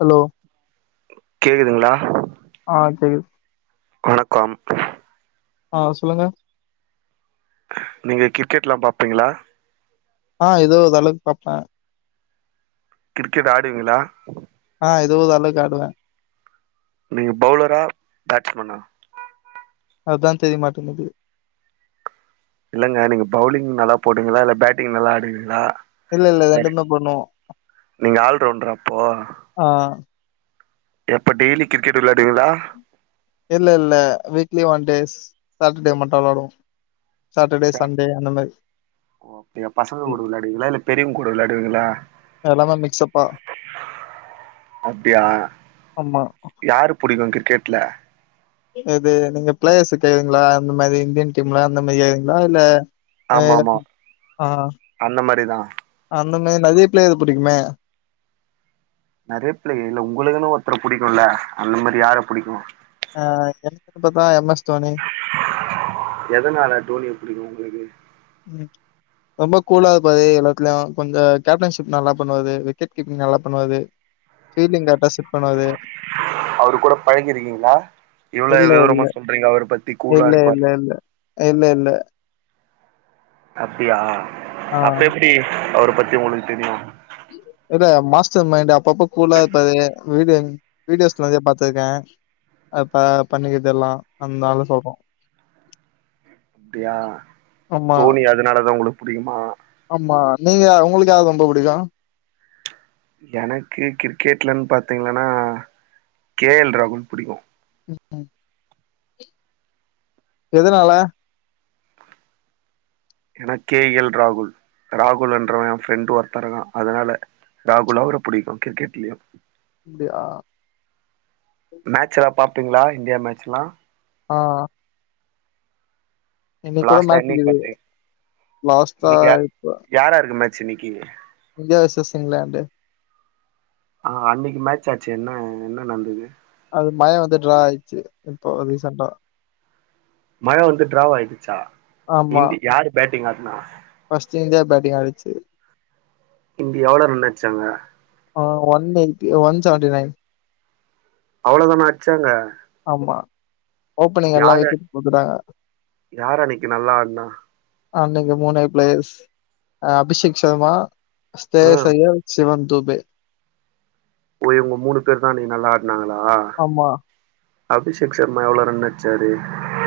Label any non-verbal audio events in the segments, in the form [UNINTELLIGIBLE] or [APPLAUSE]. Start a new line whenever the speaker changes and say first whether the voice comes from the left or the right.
left: Hello
right: கேக்குதுங்ளா
left: ஆ கேக்குது
right: வணக்கம்
left: ஆ சொல்லுங்க
right: நீங்க கிரிக்கெட்லா பார்ப்பீங்ளா
left: ஆ, ஏதோ ஓரளவுக்கு பாப்ப
right: கிரிக்கெட் ஆடுவீங்ளா?
left: ஆ, ஏதோ ஓரளவுக்கு ஆடுவே
right: நீ பௌலரா? பேட்ஸ்மேனா?
left: அதுதா தெரியமாட்டுங்குது
right: இல்லங்க, நீங்க பவுலிங் நல்லா போடுவிங்களா? இல்ல பேட்டிங் நல்லா ஆடுவீங்களா?
left: இல்ல இல்ல ரெண்டுமே பண்ணுவோ
right: நீங்க ஆல்ரவுண்ட்ரா அப்போ
left: ஆ
right: எப்ப டெய்லி கிரிக்கெட் விளாடுவிங்ளா
left: இல்ல இல்ல, வீக்லி ஒன் டேஸ் சாட்டர்டே மட்டு விளாடுவோ சாட்டர்டே
right: சார்
left: சண்டே அந்த மாரி
right: ஓ, அப்டியா பசங்க கூட
left: பண்ணுவோம்.
right: விளாடுவிங்களா? இல்ல பெரியவங்ககூட விளாடுவீங்களா?
left: எல்லாமே மிக்ஸ்ஸப்பா
right: அப்டியா
left: ஆமா
right: யாரு புடிக்கு கிரிக்கெட்ல
left: எது? நீங்க பிளேயர்ஸ்ஸ கேக்றீங்களா அந்த மாரி இந்தியன் டீம்ல அந்த மாரி கேக்றீங்ளா இல்ல
right: ஆமா
left: பிளேயர்
right: ஆமா
left: ஆ
right: அந்த மாரிதா
left: அந்தமேரி நெறய பிளேயர புடிக்குமே
right: நெறைய பிளே இல்ல உங்களுக்குனு ஒருத்தர புடிக்குல்ல அந்த மாரி, யார புடிக்கு?
left: ஆ எனக்குன்னு பாத்தா எம் எஸ் தோனி
right: எதனால தோனிய புடிக்கு உங்களுக்கு
left: ம் ரொம்ப கூலா இருபாரு எல்லாத்துலயு, கொஞ்சோ கேப்டன்ஷிப் நல்லா பண்ணுவாரு, விக்கெட் கீப்பிங் நல்லா பண்ணுவாரு ஃபீல்டிங் கரெக்ட்டா செட் பண்ணுவாரு
right: அவரு கூட பழகிருக்கீங்ளா, இவ்ளோ
left: இல்ல இல்ல
right: விவரமா சொல்றீங்க அவர பத்தி கூலா
left: இல்ல
right: இருப்பாரு
left: இல்ல இல்ல இல்ல இல்ல
right: அப்டியா
left: ஆ
right: அப்ப எப்டி அவர பத்தி உங்களுக்கு தெரியு
left: இத மாஸ்டர் மைண்ட் அப்பப்ப கூலா இருப்பாரு வீடி வீடியோஸ் நெறய பாத்துருக்கே அ ப பண்ணிக்கிறது எல்லா அதுனால சொல்றோ
right: அப்டியா,
left: ஆமா
right: தோனி அதனாலதா உங்களுக்கு புடிக்குமா
left: ஆமா, நீங்க உங்களுக்கு யார ரொம்ப புடிக்கு
right: எனக்கு கிரிக்கெட்லன்னு பாத்தீங்கனா கே எல் ராகுல் புடிக்கு
left: ம், ம் எதனால
right: ஏனா கே எல் ராகுல், ராகுல் என்றவ எ ஃப்ரெண்ட் ஒருத்த இருக்கா அதனால ராகுல் அவர புடிக்கு கிரிக்கெட்லியு
left: அப்டியா
right: மேட்ச் எல்லா பாப்பீங்ளா இந்தியா மேட்ச்ல்லா
left: ஆ
right: இப்ப
left: இன்னைக்கு கூட
right: லாஸ்டா
left: மேட்ச்
right: என்னைக்கி
left: இருக்குது
right: பாத்திங்
left: லாஸ்ட்டா
right: இன்னைக்கு யா
left: இப்ப
right: யாராருக்கு மேட்ச் இன்னைக்கி
left: இந்தியா வர்சஸ் இங்லாண்ட்
right: ஆ, அன்னைக்கி மேட்ச்சாச்சே என்ன என்ன நடந்தது
left: அது மழ வந்து ட்ரா ஆயிடுச்சு இப்போ ரீசண்ட்டா
right: மழ வந்து ட்ராவாயிடுச்சா
left: ஆமா
right: இண்டி யாரு பேட்டிங் ஆடுனா
left: ஃபர்ஸ்ட் இந்தியா பேட்டிங் ஆடுச்சு
right: இந்தியா எவ்ளோ ரன் அடிச்சாங்க
left: ஆ ஒன் எயிட்டி ஒன் செவன்டிநைன்
right: அவ்வளோதானா அச்சாங்க
left: ஆமா ஓப்பனிங் எல்லா விக்கெட் குடுத்ட்டாங்க
right: யார் அன்னைக்கு நல்லா ஆடுனா
left: அன்னைக்கு மூனே பிளேயர்ஸ் அ அபிஷேக் ஷர்மா
right: ஆ
left: ஸ்ரேயாஸ் ஐயர் சிவன் தூபே
right: ஓ இவங்க மூணு பேர் தா இன்னிக்கி நல்லா ஆடனாங்களா
left: ஆமா
right: அபிஷேக் ஷர்மா எவ்ளோ ரன் அச்சாரு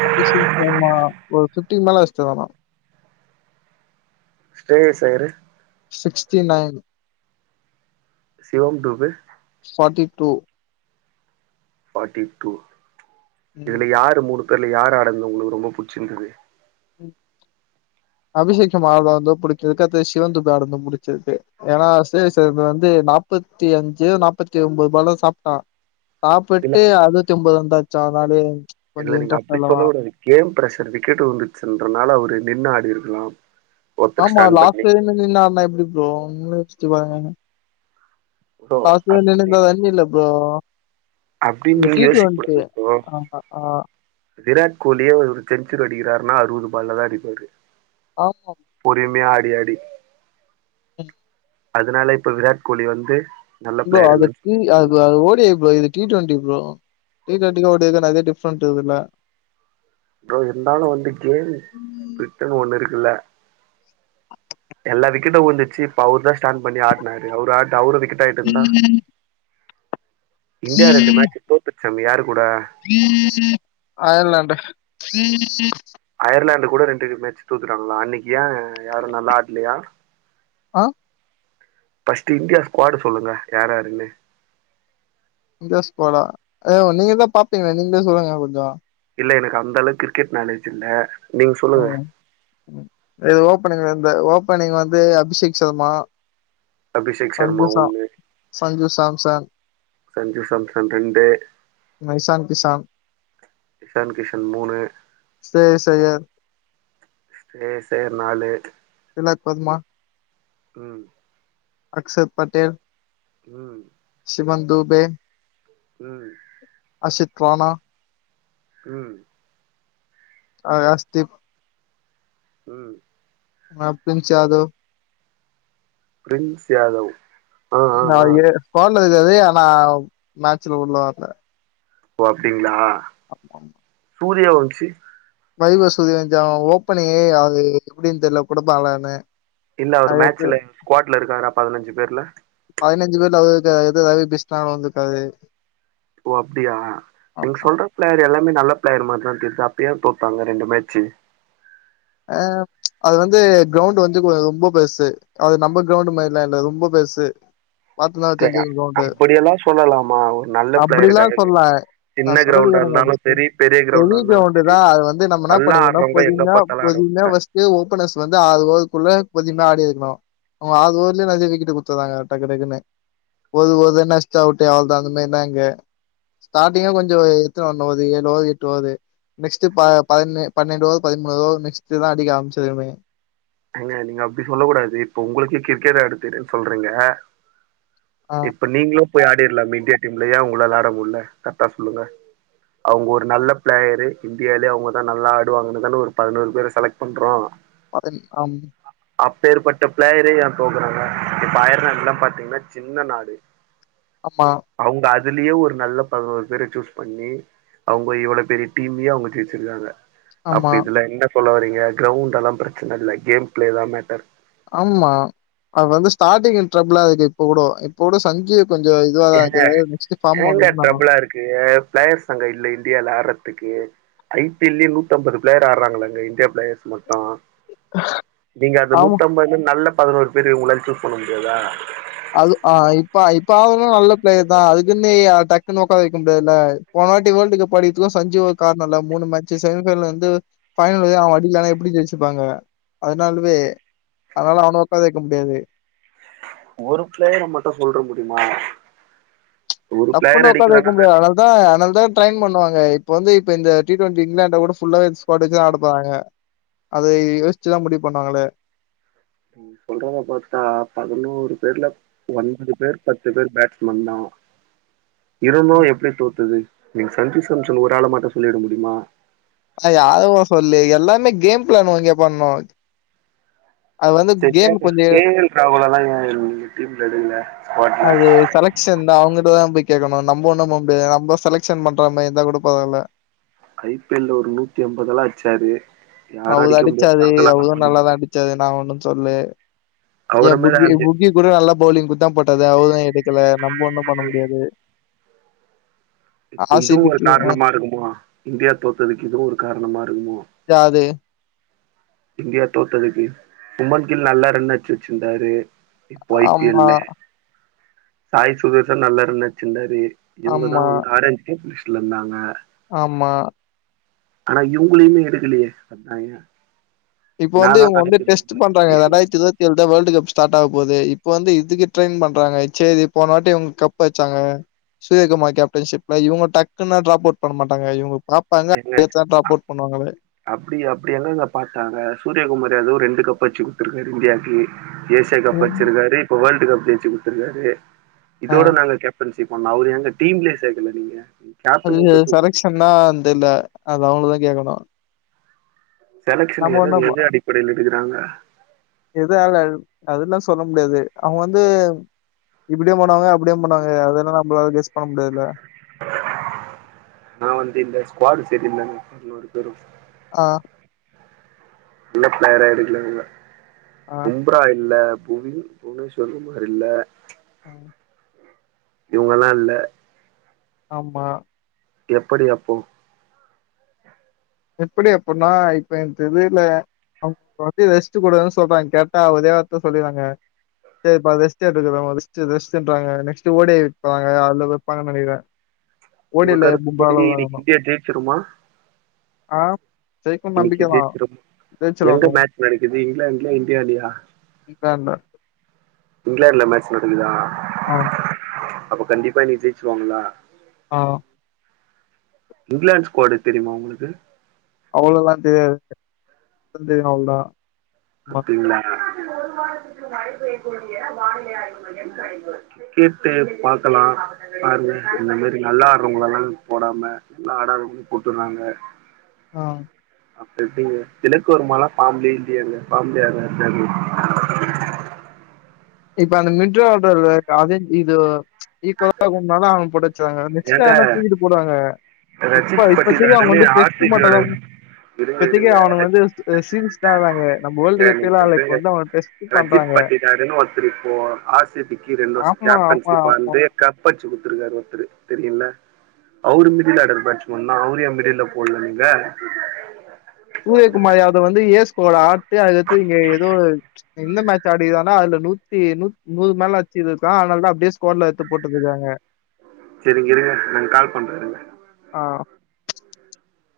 left: அபிஷேக் ஷர்மா ஒரு ஃபிஃப்ட்டிக்கு மேலே அச்சிட்டாரு ஆனா
right: Shreyas Iyer
left: sixty nine
right: Shivam Dube
left: forty two
right: forty two
left: ம்.
right: இதுல யாரு மூணு பேர்ல யார் ஆடந்து உங்களுக்கு ரொம்ப புடிச்சிந்தது
left: ம் அபிஷேக் ஷர்மா ஆடறது புடிச்சிருக்கு அடுத்து சிவன் துபே ஆடறது புடிச்சிருக்கு ஏன்னா ஸ்ரேஸ் ஐயர் வந்து நாப்பத்தி அஞ்சு நாப்பத்தி ஒன்பதுலோ சாப்ட்டா
right: இல்ல
left: சாப்ட்டு அதுத்தொபது வந்துச்சா தனாலு
right: இல்ல நீங்க அப்டி சொல்ல கூடாது கேம் பிரஷர் விக்கெட் வுழுந்துச்சன்றனால அவரு நின்னு ஆடிருக்கலாம்
left: ஆமா லாஸ்ட் வரயுலு நின்னு ஆடனா எப்டி ப்ரோ ஒன்னு வச்சட்டு பாருங்க
right: ப்ரோ
left: லாஸ்ட் வர
right: அப்டின்னு
left: நின்னிருந்தா ரன் இல்ல ப்ரோ
right: அப்டின்னு
left: இது
right: நீங்க
left: டி
right: யோசிக்க
left: டுவென்டி
right: கூடாதுப் ப்ரோ
left: ஆமா ஆ
right: விராட் கோலியே ஒரு செஞ்சூரி அடிக்கிறாருன்னா அறுவது பால்ல தா அடிப்பாரு
left: ஆமா
right: பொரிமையா ஆடி ஆடி
left: ம்
right: அதனால இப்ப விராட் கோலி வந்து நல்ல
left: ப்ரோ
right: பிளேயர்
left: அது
right: இல்லைன்னு
left: டி
right: சொல்ல
left: அது
right: முடியுமா
left: அது [UNINTELLIGIBLE] ப்ரோ இது டி டுவெண்டி ப்ரோ டி டுவெண்டிக்கு ஓன்டேக்கு நெறைய டிஃப்ரெண்ட் இருக்கில்ல
right: புரோ இருந்தாலு வந்து கேம் பிரிட்டன்னு ஒன்னு இருக்குல்ல எல்லா விக்கெட்டும் உந்துச்சு இப்ப அவர்தா ஸ்டாண்ட் பண்ணி ஆட்னாரு அவரு ஆ அவரு விக்கெட் ஆயிட்டு இருந்தா இந்தியா ரெண்டு மேட்ச தோத்துருச்சமே யாரு கூட
left: அயர்லாண்டு்
right: அயர்லாண்ட் கூட ரெண்டு மேட்ச் தேத்துட்டாங்களா அன்னைக்கு ஏ யாரு நல்ல ஆடலயா
left: ஆ
right: ஃப்ர்ஸ்ட் இந்தியா ஸ்குவாடு சொல்லுங்க யார் யாருன்னு
left: இந்திய ஸ்குவாடா அ நீங்க தா பாப்பீங்களா நீங்களே சொல்லுங்க கொஞ்சோ
right: இல்ல எனக்கு அந்த அளவுக்கு கிரிக்கெட் நாலேஜ் இல்ல நீங்க சொல்லுங்க
left: ம் இது ஓப்பனிங் இருந்த ஓபனிங் வந்து அபிஷேக் சர்மா
right: அபிஷேக் சர்மா
left: சஞ்சு சா
right: ஒண்ணு
left: சஞ்சு சாம்சன்
right: சஞ்சு சாம்சன் ரெண்டு
left: ஆ இஷான் கிசான்
right: இஷான் கிஷன் மூணு
left: ஸ்ரேஸ் ஐயர்
right: ஸ்ரேஸ் ஐயர் நாலு
left: திலக் வர்மா
right: ம்
left: அக்க்ஷத் பட்டேல்
right: ம்
left: சிவன் தூபே
right: ம்
left: அஷித் ரானா
right: ம்
left: அ ஆஸ்திப்
right: ம்
left: நப்பின்ச் யாதோவ்
right: பிரின்ஸ் யாதோவ்
left: நா ஏ பால்ல இது எதயேனா மேட்ச்சில உள்ள வர்ல
right: ஓ அப்டிங்ளா
left: அப்பம்
right: சூரிய வம்சி
left: வரி வசூதி வஞ்சோ ஓப்பனையே அது எப்டின் தெர்ல குடுப்பாலானு
right: இல்ல அவுரு மேட்ச்சில இன்ச்சி கோட்ல இருக்காரா பதனஞ்சு பேர்ல
left: பதினஞ்சு பேர்ல அவுத எது ரவி பிஷ்னாலு வந்திருக்காது
right: ஓ அப்டியா நீங்
left: ஆமா
right: சொல்றத் பிளேயர் எல்லாமே நல்லப் பிளேயர் மார்தா தெர்து அப்ப ஏ தோத்தாங்க ரெண்டு மேட்ச்சு
left: அ அது வந்து கிரௌண்டு வந்து கொஞ்ச ரொம்ப பெருசு அது நம்ம கிரௌண்டு மாரிலா இல்ல ரொம்ப பெருசு பாத்துந்தா தெஞ்சுக்கு கிரௌண்டு
right: அப்படியெல்லாம் சொல்லலாமா ஒரு நல்ல பிளேயருக்கு
left: அப்டிலா
right: அழகு
left: சொல்ல
right: இல்லை
left: நா
right: சின்ன
left: சொல்றது
right: கிரவுண்டா
left: கேளுங்க
right: இருந்தாலும்
left: பஸ்ட்டு
right: சரி கிரவுண்டா
left: பெரிய
right: இருந்தாலும் சரி
left: கிரௌண்டுதா அது வந்து நம்ம எனாப்
right: நல்லா
left: பண்ணிக்கணும்
right: ஆடுறவங்க எங்க
left: பொதிம்யா
right: பார்த்தாலும் ஆடுவாங்க
left: பொதின வஸ் கே ஓபனஸ் வந்து ஆது ஓதுக்குள்ள கொஞ்சின்தா ஆடி இருக்ணு வு ஆது ஊர்லியே நஜ்ஜினிகிட்ட குட்த்துர்றாங்க டக்கு டக்குனு ஓது ஓது நஷ்டவுட்டு அவுள்தா அந்த மேயிந்தா இங்க ஸ்டார்டிங்கே கொஞ்சோ எத்துன ஒன்னோவுது ஏழு ஓவது எட்டு ஓவது நெக்ஸ்ட்டு ப பதினே பனெண்டோவத் பதிமூனோவத் நெக்ஸ்ட்டுதா அடிக்க ஆம்பிச்சதுமே
right: எங்க நீங்க அப்டி சொல்ல கூடாது இப்ப உங்களுக்கு கிரிக்கெட் ஆடத் தெரியுன் சொல்றீங்க
left: ஆ
right: இப்ப நீங்ளும் போய் ஆடிர்லாமே இன்டியா டீம்ல ஏ உங்ளால ஆட முல்ல கர்ட்டா சொல்லுங்க அவுங்க ஒரு நல்லப் பிளேயரு இந்தியாலயே அவுங்கதா நல்லா ஆடுவாங்கனுதானே ஒரு பதினோரு பேர செலக்ட் பண்றோ
left: வகதி அம்
right: அப்பேற்பட்ட ப்ளேயரே ஏந் தோக்கறாங்க. இப்ப அயர் நாட்லாம் பாத்தீங்னா சின்ன நாடு
left: அப்பா
right: அவுங்க அதுலியே ஒரு நல்லப் பதினோரு பேர சூஸ் பண்ணி அவுங்க இவ்ளோப் பெரிய டீம்மியே அவுங்க ஜெய்ச்சுர்காங்க
left: ஆமா,
right: அப்ப இதுல என்ன சொல்ல வரீங்க. கிரௌண்ட்டல்லாம் பிரச்சன இல்ல. கேம் ப்ளேதா மேட்டர்.
left: ஆம்மா அது வந்து ஸ்டாடிங்கு ட்ரபிளாருக்கு இப்ப கூடோ இப்ப கூடோ சஞ்சீப் கொஞ்சோ இதுவாதாருக்கு நெக்ஸ்ட்டு ஃபார்ம் ஒன்னு பண்ணனு
right: கேப் ப்ளேயர்ஸ் அங்க இல்ல இன்டியால ஆர்றதுக்கே ஐ பி எல்லியே நூத்தம்பது பிளேயர் ஆர்றாங்களாங்க இந்தியா பிளேயர்ஸ் மட்டு நீங்க அந்த
left: ஆமா.
right: நூத்தம்பதுல நல்லப் பதனோருப் பேரு உங்களால் சூஸ் பண்ண முடியாதா
left: அது ஆ இப்ப இப்ப ஆடுறதும் நல்ல பிளேயர் தா அதுக்குனேய டக்குனு ஒக்கார வைக்கமுடியாதுல போன வாட்டி வேல்டு கப் அடிச்சதும் சஞ்சுவா காரண இல்ல மூனுமேட்சு செமிஃபைனல் வந்து ஃபைனலயே அவ அடிக்கலனா எப்டி ஜெயிச்சுப்பாங்க அதனாலவே அதனால அவன ஒக்கார வெக்க முடியாது
right: ஒரு பிளேயர மட்டு சொல்ற முடியுமா ஒரு
left: டப்புனு
right: பிளேயர்
left: ஒக்கார வக்க
right: அடிக்கலன்னா
left: முடியது அதனால இந்தா அதனால தா ட்ரைன் பண்ணுவாங்க இப்ப வந்து இப்ப இந்த டி டுவெண்டி இங்கிலான்ட ஓட ஃபுல்லாவே இந்த ஸ்குவாடு வச்சு தா ஆட போறாங்க அத யோசிச்சுதா முடிவு பண்ணுவாங்களே
right: நீ சொல்றத பாத்தா பதினோரு பேர்ல ஒன்பது பேர் பத்து பேர் பேட்ஸ்மேன் தா இரு‌ந்தும் எப்டி தோத்துது நீங்க சஞ்சு சம்சன் ஒரு ஆள மட்டு சொல்லிட முடியுமா
left: நா யாருவு சொல்லியே எல்லாமே கேம் ப்ளான்னு இங்கே பண்ணோ
right: செஞ்சாங்க
left: கொஞ்சம்
right: கே எல் ராகுல லா ஏ டீம் ல எடுக்கல ஸ்குவாடுல
left: ஷ இந்தா அவுங்கட்ட தா போய் கேட்கணு‌. நம்ம ஒன்னு போ முடியாது நம்ம செலெக்ஷன் பண்ற மாரியே இருந்தா கூட பரவால
right: ஐ பி எல் ல ஒரு நூத்தி அம்பதுல்லா அடுச்சாரு. யார அடிக்க முடியாத சாதனல்லா பண்ணாரு
left: செரி நா ஒன்னு சொல்யே ஏ
right: அவர மாரி
left: புக்கீ
right: ஆளு
left: புக்கீ கூட நல்லா பவுலிங் குடுத்தா போட்டது அவரதா எடுக்கல நம்ம ஒன்னு பண்ண முடியாது
right: இப்ப இதுவு
left: ஆர்சிபி
right: ஒரு
left: டீம் அ
right: காரணமா இருக்குமோ. இந்தியா தோத்ததுக்கு இதுவு ஒரு காரணமா இருக்குமோ
left: யாரு
right: இந்தியா தோத்ததுக்கு சுமன் கில் நல்லா ரன் அடிச்சு வெச்சுருந்தாரு போய்ட்டு
left: ஆமா,
right: இருந்தே சாய் சுதர்சன் நல்லா ரன் அடிச்சுருந்தாரு இவுங்கதா
left: ஆமா,
right: வந்து ஆரஞ் டீம் லிஸ்ட்ல இருந்தாங்க
left: ஆமா
right: ஆனா இவ்ங்களயுமே எடுக்கலயே அதா ஏ
left: இப்ப வந்து
right: என்னாதா
left: இவுங்க வந்து
right: நடக்குது
left: டெஸ்ட்
right: உள்ள இந்த
left: பண்றாங்க
right: சீசன்
left: ரெண்டாய்ரத்தி இருவ த்தியேழு தா வேல்டு கப் ஸ்டார்ட் ஆக போது. இப்ப வந்து இதுக்கு ட்ரெயின் பண்றாங்க செரி போனவாட்டி இவ்ங்க கப் அடிச்சாங்க சூரியகுமார் கேப்டன்ஷிப்ல இவுங்க டக்குன்னுல டிராப் அவுட் பண்ண மாட்டங்க இவுங்க பா ப்பாங்க ஃபேஸ் ஆஃப் ட்ராப் அவுட் பண்ணுவாங்களே
right: அப்பிடி அப்பிடியெல்லா இங்க பாத்தாங்க சூரியகுமார் ஏதோ ரெண்டு கப் அடிச்சு குடுத்துருக்காரு இந்தியாக்கு ஏசியா கப்
left: ம்.
right: அடிச்சுர்க்காரு இப்ப வேர்ல்ட் கப் ஜெய்ச்சு குடுத்துருக்காரு.
left: ஆ.
right: இதோட நாங்க கே ப்டன்சி பண்ணா அவரு ஏங்க டீம்லயே சேக்கல நீங்க
left: அது
right: கேப்டன் விட்டு தூக்கு
left: செலக்க்ஷன்னா அந்த இல்ல அது அவுங்களதா கேக்கணு
right: செலக்ஷன் எத
left: ஒண்ணும்
right: எது அடிப்படைல எடுக்குறாங்க
left: எதால அது அதெல்லா சொல்ல முடியாது அவுங்க வந்து இப்பிடியு பண்ணுவாங்க அப்பிடியு பண்ணுவாங்க. அதெல்லா நம்மளால கெஸ் பண்ண முடியாதுல
right: நா வந்த இந்த ஸ்குவாடு செரி இல்லனு பதினோரு பேரு
left: ஆ
right: நல்ல ப்ளேயரா எடுக்கல இவுங்க
left: ஆ,
right: உ பும்ரா இல்ல புவின் புவனேஸ்வர் குமார் இல்ல
left: ம்
right: இவ்ங்கல்லா இல்ல
left: ஆமா
right: எப்படி அப்போ
left: எப்டி அப்பிட்னா இப்ப எனக்கு தெர்லயே அவுங்க வந்து ரெஸ்ட் கொடுக்கன்னு சொல்றாய்ங்க கேட்டா ஒரே வார்த்த சொல்லிராங்க சேரிப்பா ரெஸ்ட் எடுக்குறோங்க ரெஸ்ட்டு ரெஸ்ட்ன்றாங்க நெக்ஸ்ட்டு ஓ டி எடுப்பாங்க அதுல வப்பாங்கன் நெனைக்கிறே
right: ஒங்க கருத்துப்படி இன்னக்கி இந்தியா ஜெயிச்சிருமா
left: ஆ ஜெயிக்கும்னு
right: இன்னிக்கி
left: நம்பிக்கை தான்.
right: ஜெயிச்சிரு எங்க
left: ஜெயிச்சுருவாட்டும்.
right: மேட்ச் நடக்குது இங்கிலாந்துலயா இந்தியாலயா
left: இங்கிலாந்து ல
right: இங்கிலாந்து ல மேட்ச் நடக்குதா
left: ஆ
right: அப்போ கண்டிப்பா இன்னக்கி ஜெய்ச்சுருவாங்களா
left: ஆ
right: இங்லாந்து ஸ்கோட் தெரிமா ஒங்ளுக்கு
left: அவ்ளோலா தெரியாது தெரியு அவ்ளோதா ஆமா
right: அப்டிங்ளா கேட்டு பாக்கலா பாருங்க இந்த மாரி நல்லா ஆட்றோங்களல்லா போடாம நல்லா ஆடாதவங்க போட்டுறாங்க
left: ஆ
right: அப்ற எப்டிங்க [UNINTELLIGIBLE] வர்மாலா ஃபார்ம்லே இல்லயேங்க ஃபார்ம் லயாங்க இருக்காரு
left: இப்ப அந்த மிட்ரோ ஆர்டர்லருக்க அதே இது ஈக்கோலா இருக்குனால அவன போட்டு வச்சுராங்க நெக்ஸ்ட்டா
right: ஏங்க
left: யார்னா தூக்கிட்டு போடுவாங்க இப்ப
right: ரஜித்
left: இப்பத்திக்கி அவுங்க
right: பட்டிதாருன்னு
left: வந்து
right: ஆர் சி
left: டெஸ்ட்டு
right: பி யோட
left: மட்டுந்தா
right: இருங்க
left: இப்பதக்கி அவுனுங்க
right: இருங்க
left: வந்து சீரிஸ்டா ஆட்றாய்ங்க நம்ம வேர்ல்டு
right: ஏங்க, நீங்க
left: கப்பிலா ஆட்ல இப்ப வந்து அவன டெஸ்ட்டு பண்றாங்க
right: தென் ஒர்த்தர் ப்போ ஆர் சிபி க்கி ரெண்டு வர்ஷோ
left: ஆமா ஆமா ஆமா
right: கேப்டன்ஷிப்பாந்து கப்படிச்சு குடுத்துருக்காரு ஒருத்தரு தெரியுல அவுரு மிடில் அடல் பேட்ச் மேன் னா அவுர ஏ மிடில்ல போடல நீங்க
left: சூரியகுமார் யாதவ் வந்து ஏஸ்கோட் ஆட்டு அத எத்து இங்க ஏதோ எந்த மேட்ச் ஆடிக்கானா அதுல நூத்தி நூ நூறு மேல அச்சிருக்கா அதனாலா அப்டியே ஸ்கோட்ல எட்த்து போட்டுருக்காங்க
right: செரிங்க இருங்க நா கால் பண்றே இருங்க
left: ஆ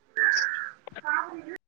right: [UNINTELLIGIBLE]